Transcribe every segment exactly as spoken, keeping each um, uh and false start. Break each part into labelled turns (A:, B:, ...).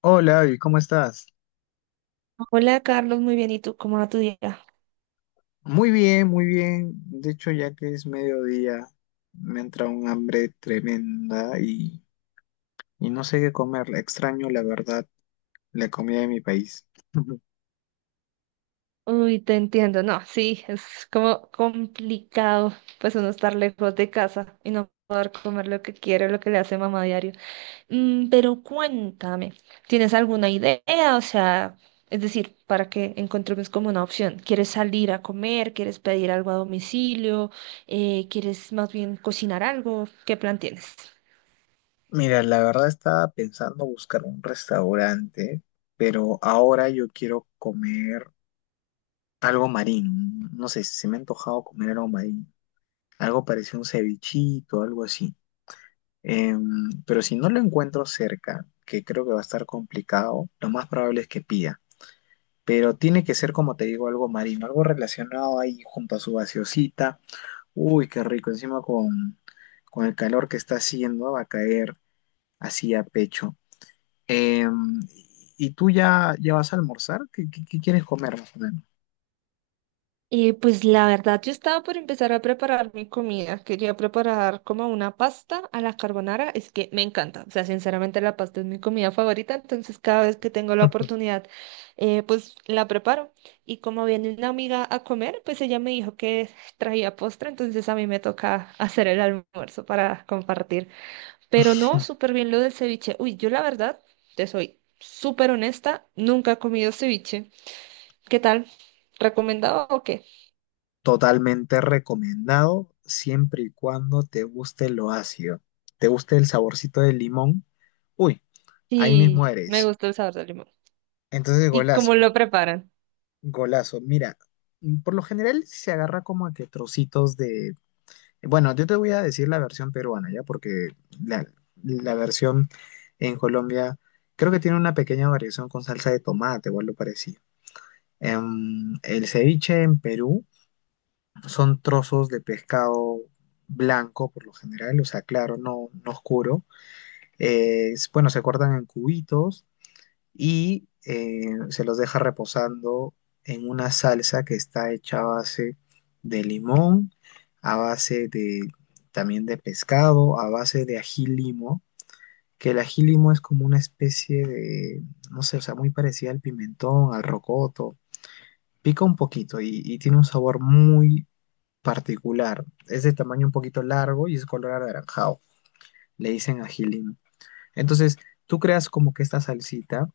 A: Hola, Abby, ¿cómo estás?
B: Hola Carlos, muy bien. ¿Y tú cómo va tu día?
A: Muy bien, muy bien. De hecho, ya que es mediodía, me entra un hambre tremenda y, y no sé qué comer. Extraño, la verdad, la comida de mi país.
B: Uy, te entiendo. No, sí, es como complicado pues uno estar lejos de casa y no poder comer lo que quiere, lo que le hace mamá diario. Mm, pero cuéntame, ¿tienes alguna idea? O sea, es decir, para que encontremos como una opción. ¿Quieres salir a comer? ¿Quieres pedir algo a domicilio? Eh, ¿quieres más bien cocinar algo? ¿Qué plan tienes?
A: Mira, la verdad estaba pensando buscar un restaurante, pero ahora yo quiero comer algo marino. No sé, se me ha antojado comer algo marino. Algo parecido a un cevichito, algo así. Em, pero si no lo encuentro cerca, que creo que va a estar complicado, lo más probable es que pida. Pero tiene que ser, como te digo, algo marino, algo relacionado ahí junto a su gaseosita. Uy, qué rico, encima con, con el calor que está haciendo, va a caer así a pecho. Em, ¿y tú ya, ya vas a almorzar? ¿Qué, qué- qué quieres comer más o menos?
B: Eh, pues la verdad, yo estaba por empezar a preparar mi comida. Quería preparar como una pasta a la carbonara. Es que me encanta. O sea, sinceramente la pasta es mi comida favorita. Entonces cada vez que tengo la oportunidad, eh, pues la preparo. Y como viene una amiga a comer, pues ella me dijo que traía postre. Entonces a mí me toca hacer el almuerzo para compartir. Pero no, súper bien lo del ceviche. Uy, yo la verdad, te soy súper honesta. Nunca he comido ceviche. ¿Qué tal? ¿Recomendado o qué?
A: Totalmente recomendado, siempre y cuando te guste lo ácido, te guste el saborcito del limón. Uy. Ahí mismo
B: Sí, me
A: eres.
B: gusta el sabor del limón.
A: Entonces,
B: ¿Y
A: golazo,
B: cómo lo preparan?
A: golazo. Mira, por lo general sí se agarra como a que trocitos de... Bueno, yo te voy a decir la versión peruana, ¿ya? Porque la, la versión en Colombia creo que tiene una pequeña variación con salsa de tomate o algo parecido. Em, el ceviche en Perú son trozos de pescado blanco por lo general, o sea, claro, no, no oscuro. Eh, bueno, se cortan en cubitos y eh, se los deja reposando en una salsa que está hecha a base de limón, a base de también de pescado, a base de ají limo, que el ají limo es como una especie de, no sé, o sea, muy parecida al pimentón, al rocoto, pica un poquito y, y tiene un sabor muy particular, es de tamaño un poquito largo y es color anaranjado, le dicen ají limo. Entonces, tú creas como que esta salsita,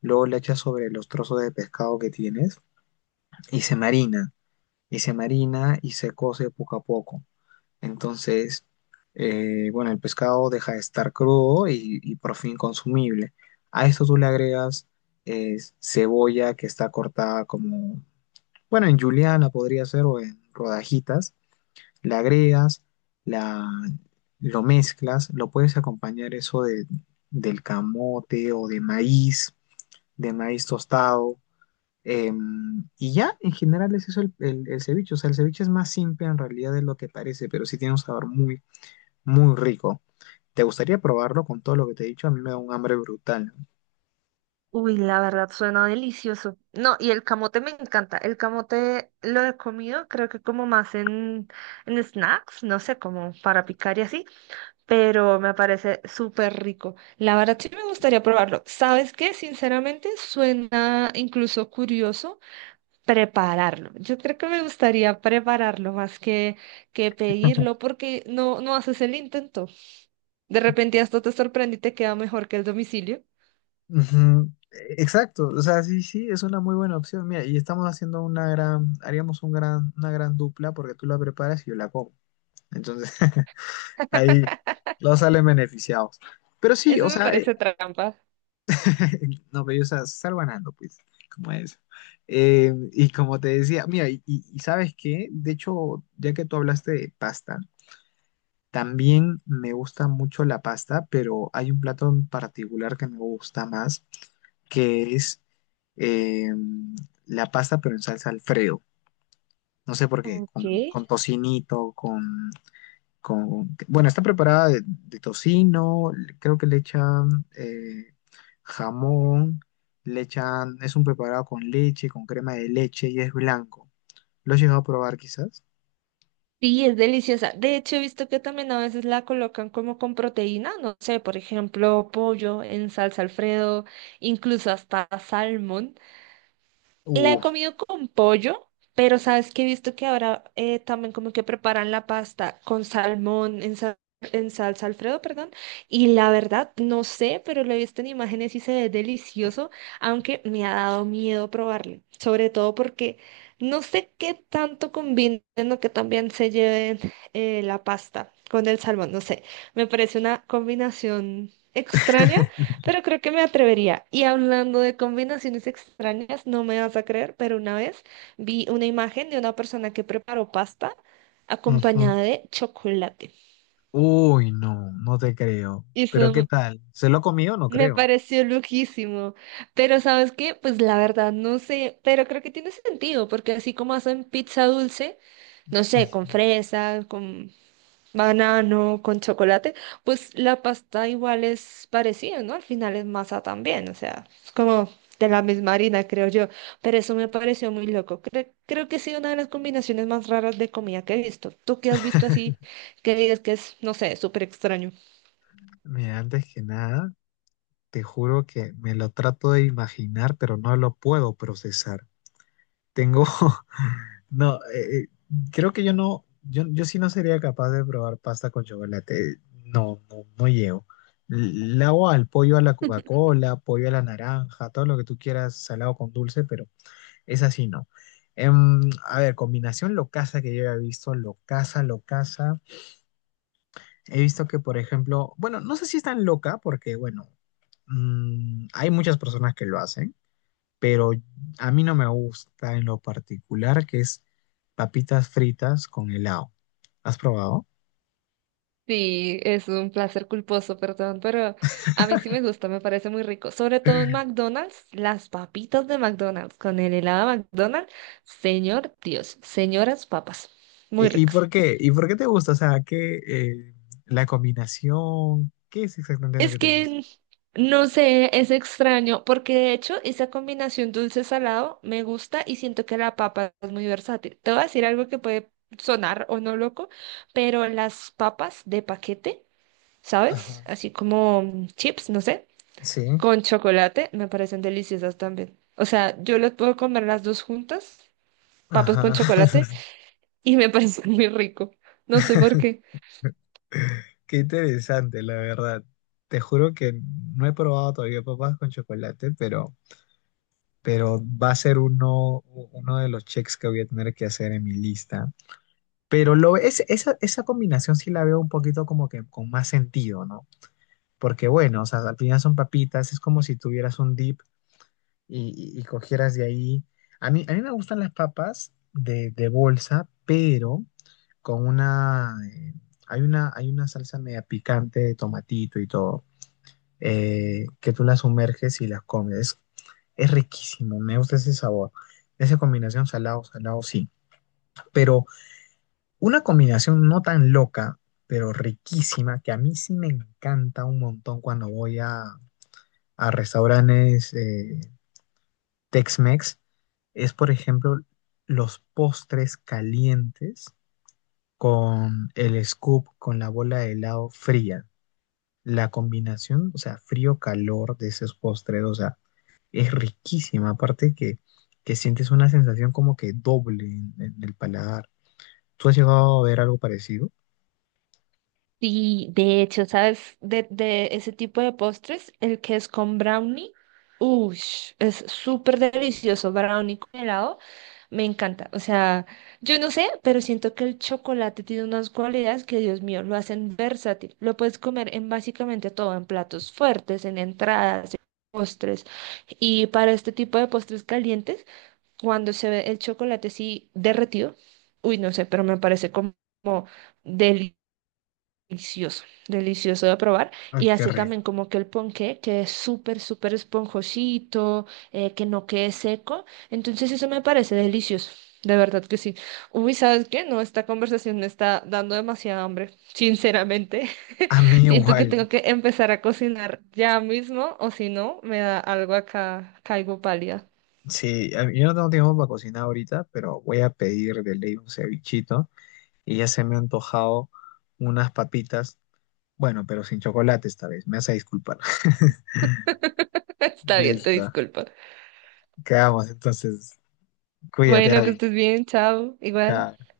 A: luego le echas sobre los trozos de pescado que tienes y se marina, y se marina y se cose poco a poco. Entonces, eh, bueno, el pescado deja de estar crudo y, y por fin consumible. A esto tú le agregas eh, cebolla que está cortada como, bueno, en juliana podría ser o en rodajitas le agregas, la, lo mezclas, lo puedes acompañar eso de, del camote o de maíz, de maíz tostado. em, y ya, en general es eso el, el- el ceviche. O sea, el ceviche es más simple en realidad de lo que parece, pero sí tiene un sabor muy, muy rico. ¿Te gustaría probarlo con todo lo que te he dicho? A mí me da un hambre brutal.
B: Uy, la verdad suena delicioso. No, y el camote me encanta. El camote lo he comido, creo que como más en, en snacks, no sé, como para picar y así, pero me parece súper rico. La verdad sí me gustaría probarlo. ¿Sabes qué? Sinceramente suena incluso curioso prepararlo. Yo creo que me gustaría prepararlo más que, que pedirlo porque no, no haces el intento. De repente hasta te sorprende y te queda mejor que el domicilio.
A: Ujú, Exacto, o sea, sí, sí, es una muy buena opción. Mira, y estamos haciendo una gran, haríamos un gran, una gran dupla porque tú la preparas y yo la como. Entonces, Ahí los salen beneficiados. Pero sí,
B: Eso
A: o
B: me
A: sea, eh,
B: parece trampa.
A: no, pero o sea, sal ganando, pues, como eso. Eh, y como te decía, mira, y, y- y ¿sabes qué? De hecho, ya que tú hablaste de pasta, también me gusta mucho la pasta, pero hay un plato en particular que me gusta más, que es eh, la pasta, pero en salsa Alfredo. No sé por qué, con,
B: Ok.
A: con tocinito, con con, bueno, está preparada de, de tocino, creo que le echan eh, jamón, le echan, es un preparado con leche, con crema de leche y es blanco. ¿Lo has llegado a probar quizás?
B: Sí, es deliciosa. De hecho, he visto que también a veces la colocan como con proteína, no sé, por ejemplo, pollo en salsa Alfredo, incluso hasta salmón. La he
A: Uh,
B: comido con pollo, pero sabes que he visto que ahora eh, también como que preparan la pasta con salmón en, sa- en salsa Alfredo, perdón. Y la verdad, no sé, pero lo he visto en imágenes y se ve delicioso, aunque me ha dado miedo probarlo. Sobre todo porque no sé qué tanto combinen o que también se lleven eh, la pasta con el salmón. No sé, me parece una combinación extraña. Pero creo que me atrevería. Y hablando de combinaciones extrañas, no me vas a creer, pero una vez vi una imagen de una persona que preparó pasta
A: ujú.
B: acompañada de chocolate.
A: Uy, no, no te creo.
B: Y
A: Pero ¿qué
B: eso
A: tal? ¿Se lo comió? No
B: me
A: creo.
B: pareció loquísimo. Pero ¿sabes qué? Pues la verdad no sé, pero creo que tiene sentido, porque así como hacen pizza dulce, no sé, con
A: Ujú.
B: fresa, con banano con chocolate, pues la pasta igual es parecida, ¿no? Al final es masa también, o sea, es como de la misma harina, creo yo. Pero eso me pareció muy loco. Cre- creo que sí, una de las combinaciones más raras de comida que he visto. ¿Tú qué has visto así que digas que es, no sé, súper extraño?
A: Mira, antes que nada, te juro que me lo trato de imaginar, pero no lo puedo procesar. Tengo No, eh, eh, creo que yo no, yo, yo sí no sería capaz de probar pasta con chocolate. No, no, no llego. Le hago al pollo a la Coca-Cola, pollo a la naranja, todo lo que tú quieras, salado con dulce, pero es así, no. Em, a ver, combinación locaza que yo he visto, locaza, locaza. He visto que, por ejemplo, bueno, no sé si es tan loca, porque, bueno, mm, hay muchas personas que lo hacen pero a mí no me gusta en lo particular que es papitas fritas con helado. ¿Has probado?
B: Sí, es un placer culposo, perdón, pero a mí sí me gusta, me parece muy rico. Sobre todo en McDonald's, las papitas de McDonald's con el helado de McDonald's, señor Dios, señoras papas, muy
A: ¿Y, y
B: ricas.
A: por qué? ¿Y por qué te gusta? O sea, ¿qué, eh, la combinación? ¿Qué es exactamente lo
B: Es
A: que te gusta?
B: que no sé, es extraño, porque de hecho esa combinación dulce-salado me gusta y siento que la papa es muy versátil. Te voy a decir algo que puede sonar o no loco, pero las papas de paquete, ¿sabes?
A: Ajá.
B: Así como mm, chips, no sé,
A: Sí,
B: con chocolate, me parecen deliciosas también. O sea, yo las puedo comer las dos juntas, papas con
A: ajá.
B: chocolate, y me parece muy rico. No sé por qué.
A: Qué interesante, la verdad. Te juro que no he probado todavía papas con chocolate, pero, pero va a ser uno, uno de los checks que voy a tener que hacer en mi lista. Pero lo, es, esa, esa combinación sí la veo un poquito como que con más sentido, ¿no? Porque bueno, o sea, al final son papitas, es como si tuvieras un dip y, y- y cogieras de ahí. A mí, a mí me gustan las papas de, de bolsa, pero con una, eh, hay una, hay una salsa media picante de tomatito y todo, eh, que tú las sumerges y las comes. Es, es riquísimo, me gusta ese sabor. Esa combinación salado, salado, sí. Pero Una combinación no tan loca, pero riquísima, que a mí sí me encanta un montón cuando voy a, a restaurantes eh, Tex-Mex, es por ejemplo los postres calientes con el scoop, con la bola de helado fría. La combinación, o sea, frío-calor de esos postres, o sea, es riquísima. Aparte que, que sientes una sensación como que doble en, en el paladar. ¿Tú has llegado a ver algo parecido?
B: Sí, de hecho, ¿sabes? De, de ese tipo de postres, el que es con brownie, uff, es súper delicioso, brownie con helado, me encanta. O sea, yo no sé, pero siento que el chocolate tiene unas cualidades que, Dios mío, lo hacen versátil. Lo puedes comer en básicamente todo, en platos fuertes, en entradas, en postres. Y para este tipo de postres calientes, cuando se ve el chocolate así derretido, uy, no sé, pero me parece como... delicioso, delicioso de probar.
A: Ay,
B: Y
A: qué
B: hace
A: rico.
B: también como que el ponqué, que es súper, súper esponjosito, eh, que no quede seco. Entonces eso me parece delicioso, de verdad que sí. Uy, ¿sabes qué? No, esta conversación me está dando demasiada hambre, sinceramente.
A: A mí
B: Siento que
A: igual,
B: tengo que empezar a cocinar ya mismo, o si no, me da algo acá, caigo pálida.
A: sí, a mí- yo no tengo tiempo para cocinar ahorita, pero voy a pedir de ley un cevichito y ya se me ha antojado unas papitas, bueno, pero sin chocolate esta vez, me vas a disculpar.
B: Está bien, te
A: Listo,
B: disculpo.
A: quedamos entonces, cuídate,
B: Bueno, que
A: Vale.
B: estés bien, chao, igual.
A: Chao.